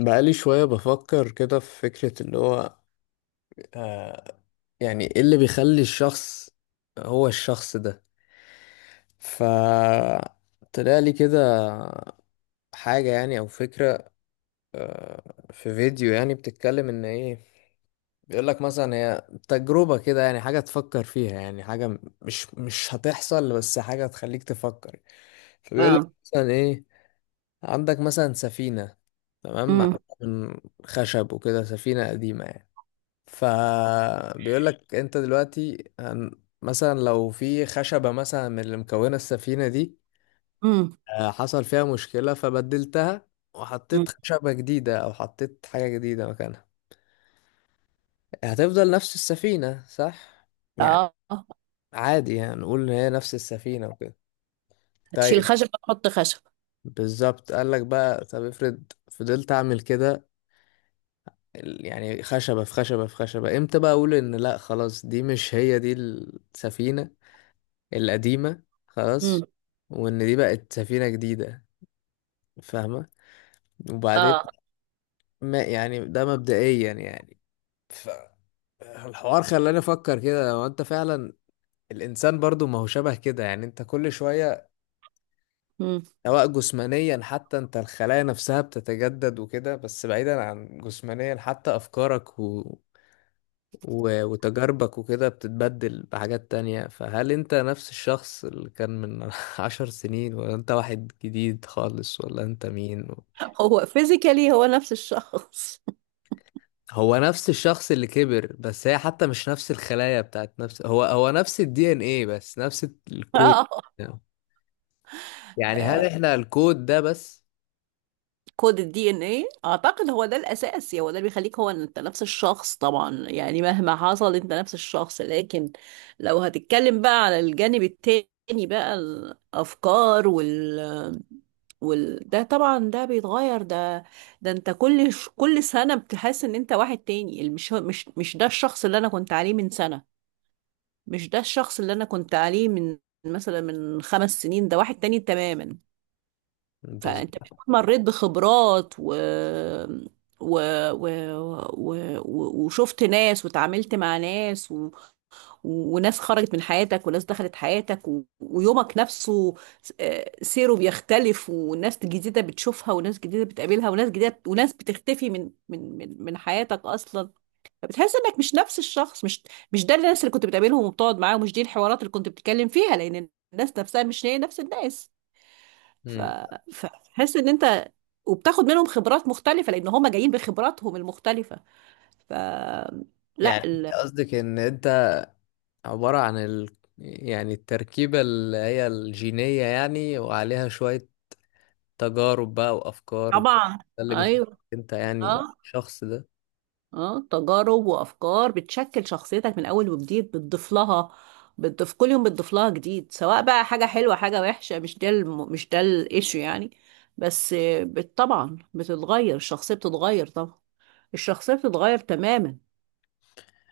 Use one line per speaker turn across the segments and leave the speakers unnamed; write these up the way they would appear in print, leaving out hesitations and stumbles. بقالي شوية بفكر كده في فكرة اللي هو. آه يعني ايه اللي بيخلي الشخص هو الشخص ده. ف طلع لي كده حاجة يعني أو فكرة. آه في فيديو يعني بتتكلم إن إيه، بيقولك مثلا هي تجربة كده، يعني حاجة تفكر فيها، يعني حاجة مش هتحصل بس حاجة تخليك تفكر. فبيقولك
اه.
مثلا إيه، عندك مثلا سفينة، تمام،
امم.
معمولة من خشب وكده، سفينة قديمة يعني. فبيقول لك انت دلوقتي مثلا لو في خشبة مثلا من اللي مكونة السفينة دي
امم.
حصل فيها مشكلة فبدلتها
أمم.
وحطيت خشبة جديدة، او حطيت حاجة جديدة مكانها، هتفضل نفس السفينة صح؟ يعني
اه.
عادي يعني نقول ان هي نفس السفينة وكده.
هتشيل
طيب،
خشب، تحط خشب.
بالظبط، قال لك بقى طب افرض فضلت اعمل كده، يعني خشبة في خشبة في خشبة، امتى بقى اقول ان لا خلاص دي مش هي دي السفينة القديمة،
امم.
خلاص، وإن دي بقت سفينة جديدة؟ فاهمة؟ وبعدين
اه.
ما يعني ده مبدئيا يعني ف... الحوار خلاني أفكر كده، لو أنت فعلا الإنسان برضو ما هو شبه كده يعني، أنت كل شوية،
امم.
سواء جسمانيا، حتى أنت الخلايا نفسها بتتجدد وكده، بس بعيدا عن جسمانيا، حتى أفكارك و... و- وتجاربك وكده بتتبدل بحاجات تانية، فهل انت نفس الشخص اللي كان من عشر سنين؟ ولا انت واحد جديد خالص؟ ولا انت مين؟
هو فيزيكالي، هو نفس الشخص.
هو نفس الشخص اللي كبر، بس هي حتى مش نفس الخلايا بتاعت نفس، هو نفس الدي ان ايه بس، نفس الكود. يعني هل
اه.
احنا الكود ده بس؟
كود الدي ان ايه اعتقد هو ده الاساس، يعني هو ده اللي بيخليك هو، إن انت نفس الشخص طبعا، يعني مهما حصل انت نفس الشخص. لكن لو هتتكلم بقى على الجانب التاني، بقى الافكار وال وال ده طبعا، ده بيتغير. ده انت كل كل سنة بتحس ان انت واحد تاني. مش ده الشخص اللي انا كنت عليه من سنة، مش ده الشخص اللي انا كنت عليه من، مثلا، من خمس سنين. ده واحد تاني تماما.
بس
فانت بتكون مريت بخبرات و... و... وشفت ناس وتعاملت مع ناس وناس خرجت من حياتك وناس دخلت حياتك ويومك نفسه، سيره بيختلف، وناس جديدة بتشوفها وناس جديدة بتقابلها وناس جديدة وناس بتختفي من حياتك أصلا. فبتحس انك مش نفس الشخص. مش ده الناس اللي كنت بتقابلهم وبتقعد معاهم، مش دي الحوارات اللي كنت بتتكلم فيها، لان الناس نفسها مش هي نفس الناس. ف...
مم.
فتحس ان انت، وبتاخد منهم خبرات مختلفة لان هم جايين بخبراتهم المختلفة. ف لا
يعني
ال...
قصدك ان انت عبارة عن يعني التركيبة اللي هي الجينية يعني، وعليها شوية تجارب بقى وافكار
طبعا.
ده اللي بيخليك
ايوه.
انت يعني
اه.
شخص، ده
اه، تجارب وافكار بتشكل شخصيتك من اول وجديد، بتضيف لها، بتضيف كل يوم، بتضيف لها جديد، سواء بقى حاجة حلوة حاجة وحشة، مش ده الايشو يعني. بس طبعا بتتغير الشخصية، بتتغير طبعا. الشخصية بتتغير تماما.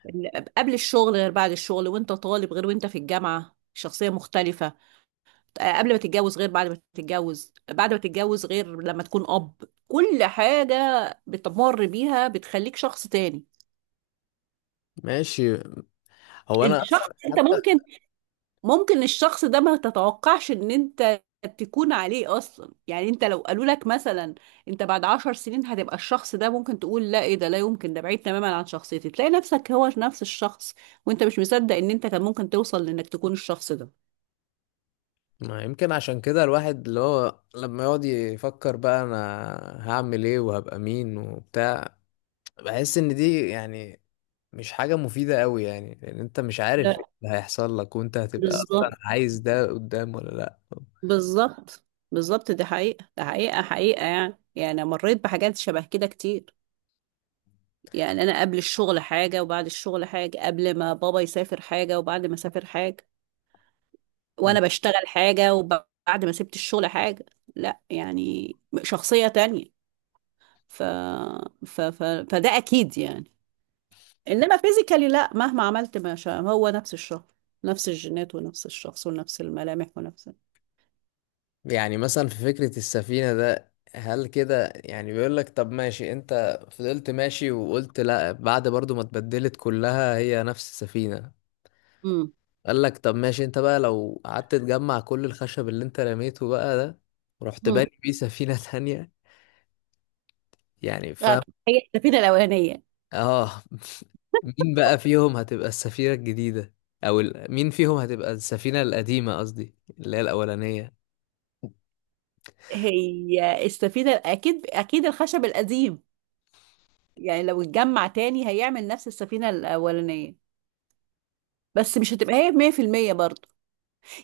قبل الشغل غير بعد الشغل، وانت طالب غير وانت في الجامعة، شخصية مختلفة. قبل ما تتجوز غير بعد ما تتجوز، بعد ما تتجوز غير لما تكون أب. كل حاجة بتمر بيها بتخليك شخص تاني.
ماشي. هو انا
الشخص
اصلا
انت ممكن الشخص ده ما تتوقعش ان انت تكون عليه اصلا. يعني انت لو قالوا لك مثلا انت بعد عشر سنين هتبقى الشخص ده، ممكن تقول لا، ايه ده؟ لا يمكن، ده بعيد تماما عن شخصيتي. تلاقي نفسك هو نفس الشخص، وانت مش مصدق ان انت كان ممكن توصل لانك تكون الشخص ده.
ما يمكن عشان كده الواحد اللي هو لما يقعد يفكر بقى انا هعمل ايه وهبقى مين وبتاع، بحس ان دي يعني مش حاجة مفيدة قوي، يعني لان انت مش عارف
لا.
ايه اللي هيحصل لك، وانت هتبقى
بالظبط،
اصلا عايز ده قدام ولا لا.
بالظبط، بالظبط. دي حقيقة، ده حقيقة حقيقة يعني. يعني أنا مريت بحاجات شبه كده كتير. يعني أنا قبل الشغل حاجة وبعد الشغل حاجة، قبل ما بابا يسافر حاجة وبعد ما سافر حاجة، وأنا بشتغل حاجة وبعد ما سبت الشغل حاجة. لا يعني، شخصية تانية. ف... فده أكيد يعني. إنما فيزيكالي لا، مهما عملت ما شاء هو نفس الشخص، نفس الجينات ونفس الشخص ونفس الملامح ونفس.
يعني مثلا في فكرة السفينة ده، هل كده يعني بيقول لك طب ماشي انت فضلت ماشي وقلت لا، بعد برضو ما اتبدلت كلها هي نفس السفينة؟
امم.
قال لك طب ماشي، انت بقى لو قعدت تجمع كل الخشب اللي انت رميته بقى ده، ورحت
امم.
باني بيه سفينة تانية، يعني فاهم؟
هي السفينة الأولانية.
اه، مين بقى فيهم هتبقى السفينة الجديدة، او مين فيهم هتبقى السفينة القديمة، قصدي اللي هي الأولانية؟
هي السفينة أكيد، أكيد الخشب القديم، يعني لو اتجمع تاني هيعمل نفس السفينة الأولانية، بس مش هتبقى هي 100% برضه.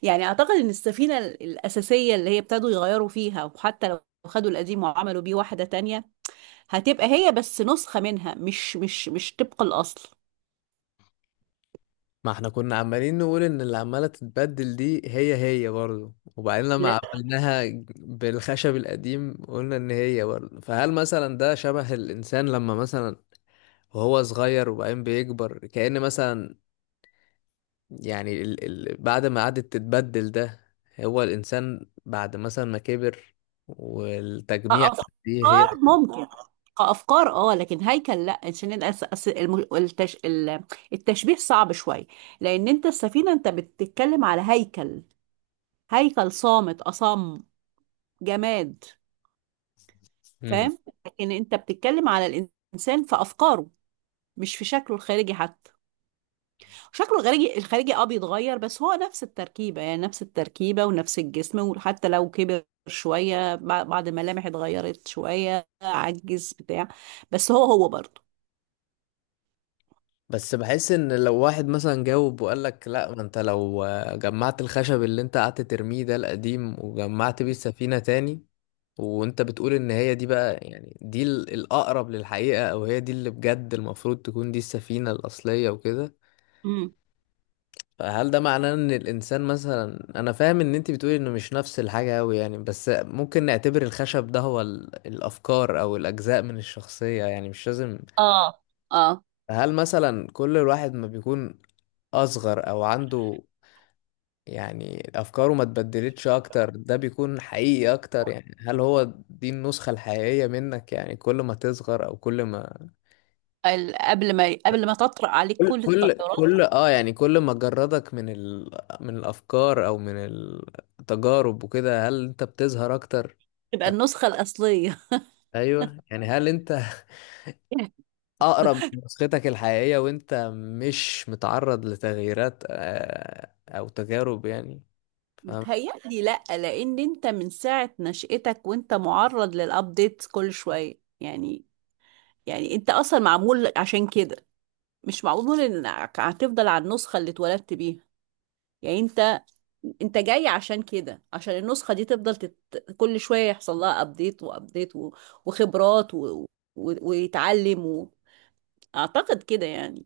يعني أعتقد إن السفينة الأساسية اللي هي ابتدوا يغيروا فيها، وحتى لو خدوا القديم وعملوا بيه واحدة تانية، هتبقى هي بس نسخة منها، مش طبق الأصل.
ما احنا كنا عمالين نقول ان اللي عمالة تتبدل دي هي برضه، وبعدين
لا،
لما عملناها بالخشب القديم قلنا ان هي برضه، فهل مثلا ده شبه الانسان لما مثلا وهو صغير وبعدين بيكبر، كأن مثلا يعني ال ال بعد ما قعدت تتبدل ده، هو الانسان بعد مثلا ما كبر، والتجميع دي هي.
كأفكار ممكن. كأفكار اه، لكن هيكل لا، عشان التشبيه صعب شوية. لأن أنت السفينة، أنت بتتكلم على هيكل، هيكل صامت أصم جماد، فاهم؟ لكن انت بتتكلم على الإنسان في أفكاره، مش في شكله الخارجي حتى. شكله الخارجي بيتغير، بس هو نفس التركيبة، يعني نفس التركيبة ونفس الجسم، وحتى لو كبر شوية بعض الملامح اتغيرت شوية، عجز بتاع، بس هو هو برضه.
بس بحس ان لو واحد مثلا جاوب وقال لك لا، ما انت لو جمعت الخشب اللي انت قعدت ترميه ده القديم، وجمعت بيه السفينة تاني، وانت بتقول ان هي دي بقى، يعني دي الاقرب للحقيقة، او هي دي اللي بجد المفروض تكون دي السفينة الاصلية وكده،
امم.
فهل ده معناه ان الانسان مثلا؟ انا فاهم ان انت بتقولي انه مش نفس الحاجة اوي يعني، بس ممكن نعتبر الخشب ده هو الافكار او الاجزاء من الشخصية، يعني مش لازم.
اه. اه،
هل مثلا كل الواحد ما بيكون اصغر، او عنده يعني افكاره ما اتبدلتش اكتر، ده بيكون حقيقي اكتر؟ يعني هل هو دي النسخة الحقيقية منك؟ يعني كل ما تصغر، او كل ما
قبل ما تطرق عليك
كل-
كل
كل
التغيرات،
كل اه، يعني كل ما جردك من من الافكار او من التجارب وكده، هل انت بتظهر اكتر؟
تبقى
ف...
النسخة الأصلية.
ايوه يعني، هل انت اقرب لنسختك الحقيقية وانت مش متعرض لتغييرات او تجارب يعني؟
بتهيألي لأ، لأن أنت من ساعة نشأتك وأنت معرض للأبديت كل شوية يعني أنت أصلا معمول عشان كده، مش معمول إنك هتفضل على النسخة اللي اتولدت بيها. يعني أنت جاي عشان كده، عشان النسخة دي تفضل كل شوية يحصل لها أبديت وأبديت وخبرات ويتعلم أعتقد كده يعني.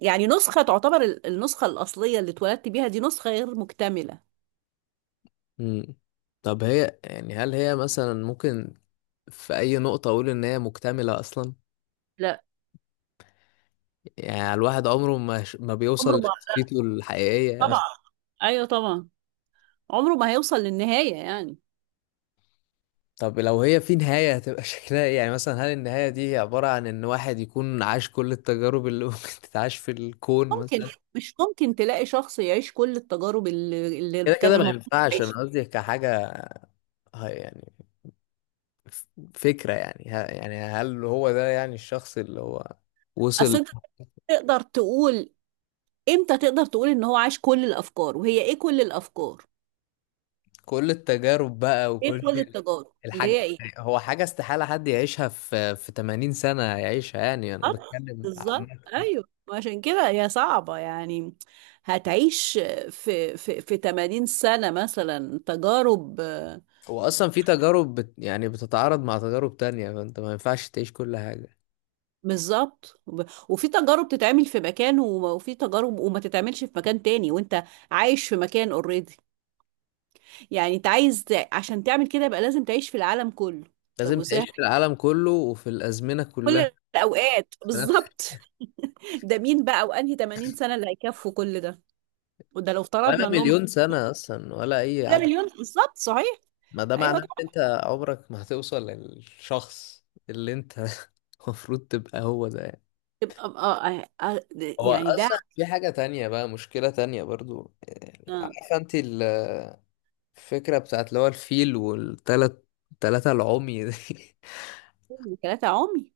يعني نسخة تعتبر النسخة الأصلية اللي اتولدت بيها، دي نسخة غير مكتملة.
مم. طب هي يعني هل هي مثلا ممكن في أي نقطة أقول إن هي مكتملة أصلا؟
لا،
يعني الواحد عمره ما بيوصل
عمره ما،
لشخصيته الحقيقية
طبعا،
مثلا؟
أيوه طبعا، عمره ما هيوصل للنهاية يعني.
طب لو هي في نهاية هتبقى شكلها إيه؟ يعني مثلا هل النهاية دي هي عبارة عن إن واحد يكون عاش كل التجارب اللي ممكن تتعاش في الكون
ممكن،
مثلا؟
مش ممكن تلاقي شخص يعيش كل التجارب
كده
اللي كان
كده ما
المفروض
ينفعش، أنا
يعيشها.
قصدي كحاجة، يعني ف- فكرة يعني يعني هل هو ده يعني الشخص اللي هو
اصل
وصل
انت تقدر تقول، امتى تقدر تقول ان هو عاش كل الافكار، وهي ايه كل الافكار،
كل التجارب بقى
ايه
وكل
كل التجارب اللي
الحاجة؟
هي ايه؟
هو حاجة استحالة حد يعيشها، في 80 سنة يعيشها، يعني أنا
آه،
بتكلم عامة.
بالظبط، ايوه، عشان كده هي صعبة يعني. هتعيش في 80 سنة مثلا تجارب.
هو أصلا في تجارب بت يعني بتتعارض مع تجارب تانية، فأنت ما ينفعش تعيش كل حاجة.
بالظبط، وفي تجارب تتعمل في مكان وفي تجارب وما تتعملش في مكان تاني، وانت عايش في مكان اوريدي. يعني انت عايز عشان تعمل كده يبقى لازم تعيش في العالم كله. طب
لازم تعيش
وازاي،
في العالم كله وفي الأزمنة كلها
كل الاوقات
في نفس.
بالظبط. ده مين بقى، وانهي 80 سنة اللي هيكفوا كل ده؟ وده لو
ولا
افترضنا انهم،
مليون سنة أصلا ولا أي
ده
عدد.
مليون بالظبط، صحيح.
ما ده
ايوه
معناه إن
طبعا.
أنت عمرك ما هتوصل للشخص اللي أنت المفروض تبقى هو ده.
يبقى- اه آه، آه،
هو
يعني ده
اصلا في حاجة تانية بقى، مشكلة تانية برضو، يعني عارفة انت الفكرة بتاعت اللي هو الفيل والتلات تلاتة العمي دي؟
ثلاثة عمي.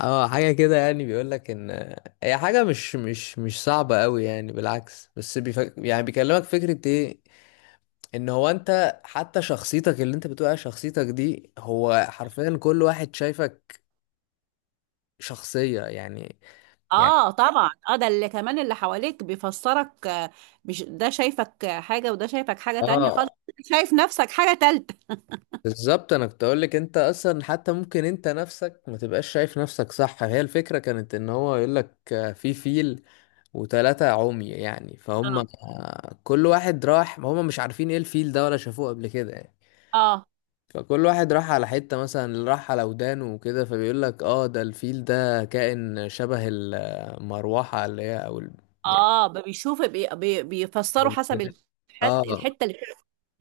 اه حاجة كده، يعني بيقول لك ان هي حاجة مش صعبة قوي يعني، بالعكس، بس يعني بيكلمك فكرة ايه، ان هو انت حتى شخصيتك اللي انت بتقول عليها شخصيتك دي، هو حرفيا كل واحد شايفك شخصية يعني. يعني
اه. طبعا اه، ده اللي كمان اللي حواليك بيفسرك. مش ده شايفك حاجة، وده شايفك حاجة تانية خالص،
اه،
شايف نفسك حاجة تالتة.
بالظبط، انا كنت اقول لك انت اصلا حتى ممكن انت نفسك ما تبقاش شايف نفسك صح. هي الفكره كانت ان هو يقول لك في فيل وثلاثه عمي يعني، فهم
اه.
كل واحد راح، هم مش عارفين ايه الفيل ده ولا شافوه قبل كده يعني،
اه.
فكل واحد راح على حته، مثلا اللي راح على ودانه وكده، فبيقول لك اه ده الفيل ده كائن شبه المروحه اللي هي، او يعني
اه بيشوف، بي بي بيفسروا
أو
حسب
كده. اه،
الحتة اللي.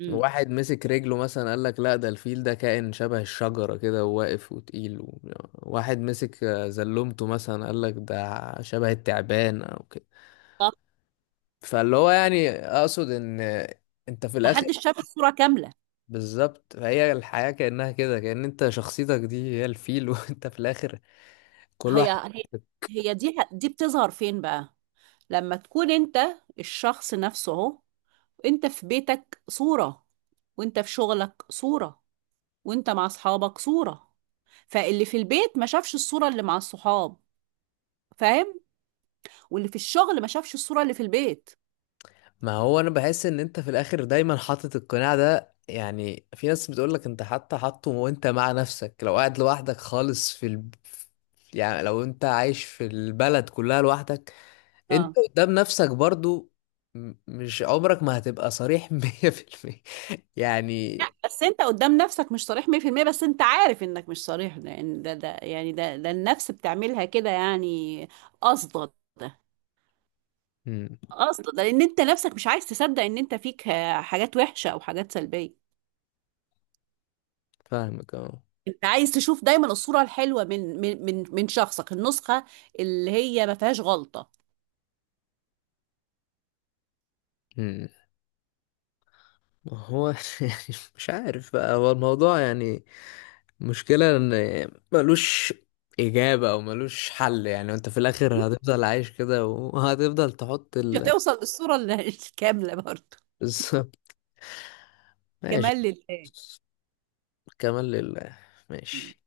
امم.
واحد مسك رجله مثلا قال لك لا، ده الفيل ده كائن شبه الشجرة كده، وواقف وتقيل واحد مسك زلمته مثلا قال لك ده شبه التعبان او كده.
طب،
فاللي هو يعني اقصد ان انت في
ما
الاخر،
حدش شاف الصورة كاملة.
بالظبط، فهي الحياة كأنها كده، كأن انت شخصيتك دي هي الفيل، وانت في الاخر كل واحد.
هي هي هي دي بتظهر فين بقى؟ لما تكون انت الشخص نفسه اهو، انت في بيتك صورة، وانت في شغلك صورة، وانت مع اصحابك صورة، فاللي في البيت ما شافش الصورة اللي مع الصحاب، فاهم؟ واللي في الشغل ما شافش الصورة اللي في البيت.
ما هو انا بحس ان انت في الاخر دايما حاطط القناع ده، يعني في ناس بتقولك انت حتى حاطه وانت مع نفسك، لو قاعد لوحدك خالص في يعني لو انت عايش في البلد كلها لوحدك، انت
اه.
قدام نفسك برضو، مش عمرك ما هتبقى صريح مية في المية يعني.
بس انت قدام نفسك مش صريح 100%، بس انت عارف انك مش صريح، لان ده يعني ده النفس بتعملها كده يعني. قصدا،
مم،
قصدا، ده لان انت نفسك مش عايز تصدق ان انت فيك حاجات وحشة او حاجات سلبية.
فاهمك اه.
انت عايز تشوف دايما الصورة الحلوة من شخصك، النسخة اللي هي ما فيهاش غلطة.
مم. ما هو يعني، مش عارف بقى، هو الموضوع يعني المشكلة ان ملوش اجابة او ملوش حل، يعني انت في الاخر هتفضل عايش كده، وهتفضل تحط
مش هتوصل للصورة الكاملة برضه.
بس ماشي.
كمال لله.
كمان لله. ماشي.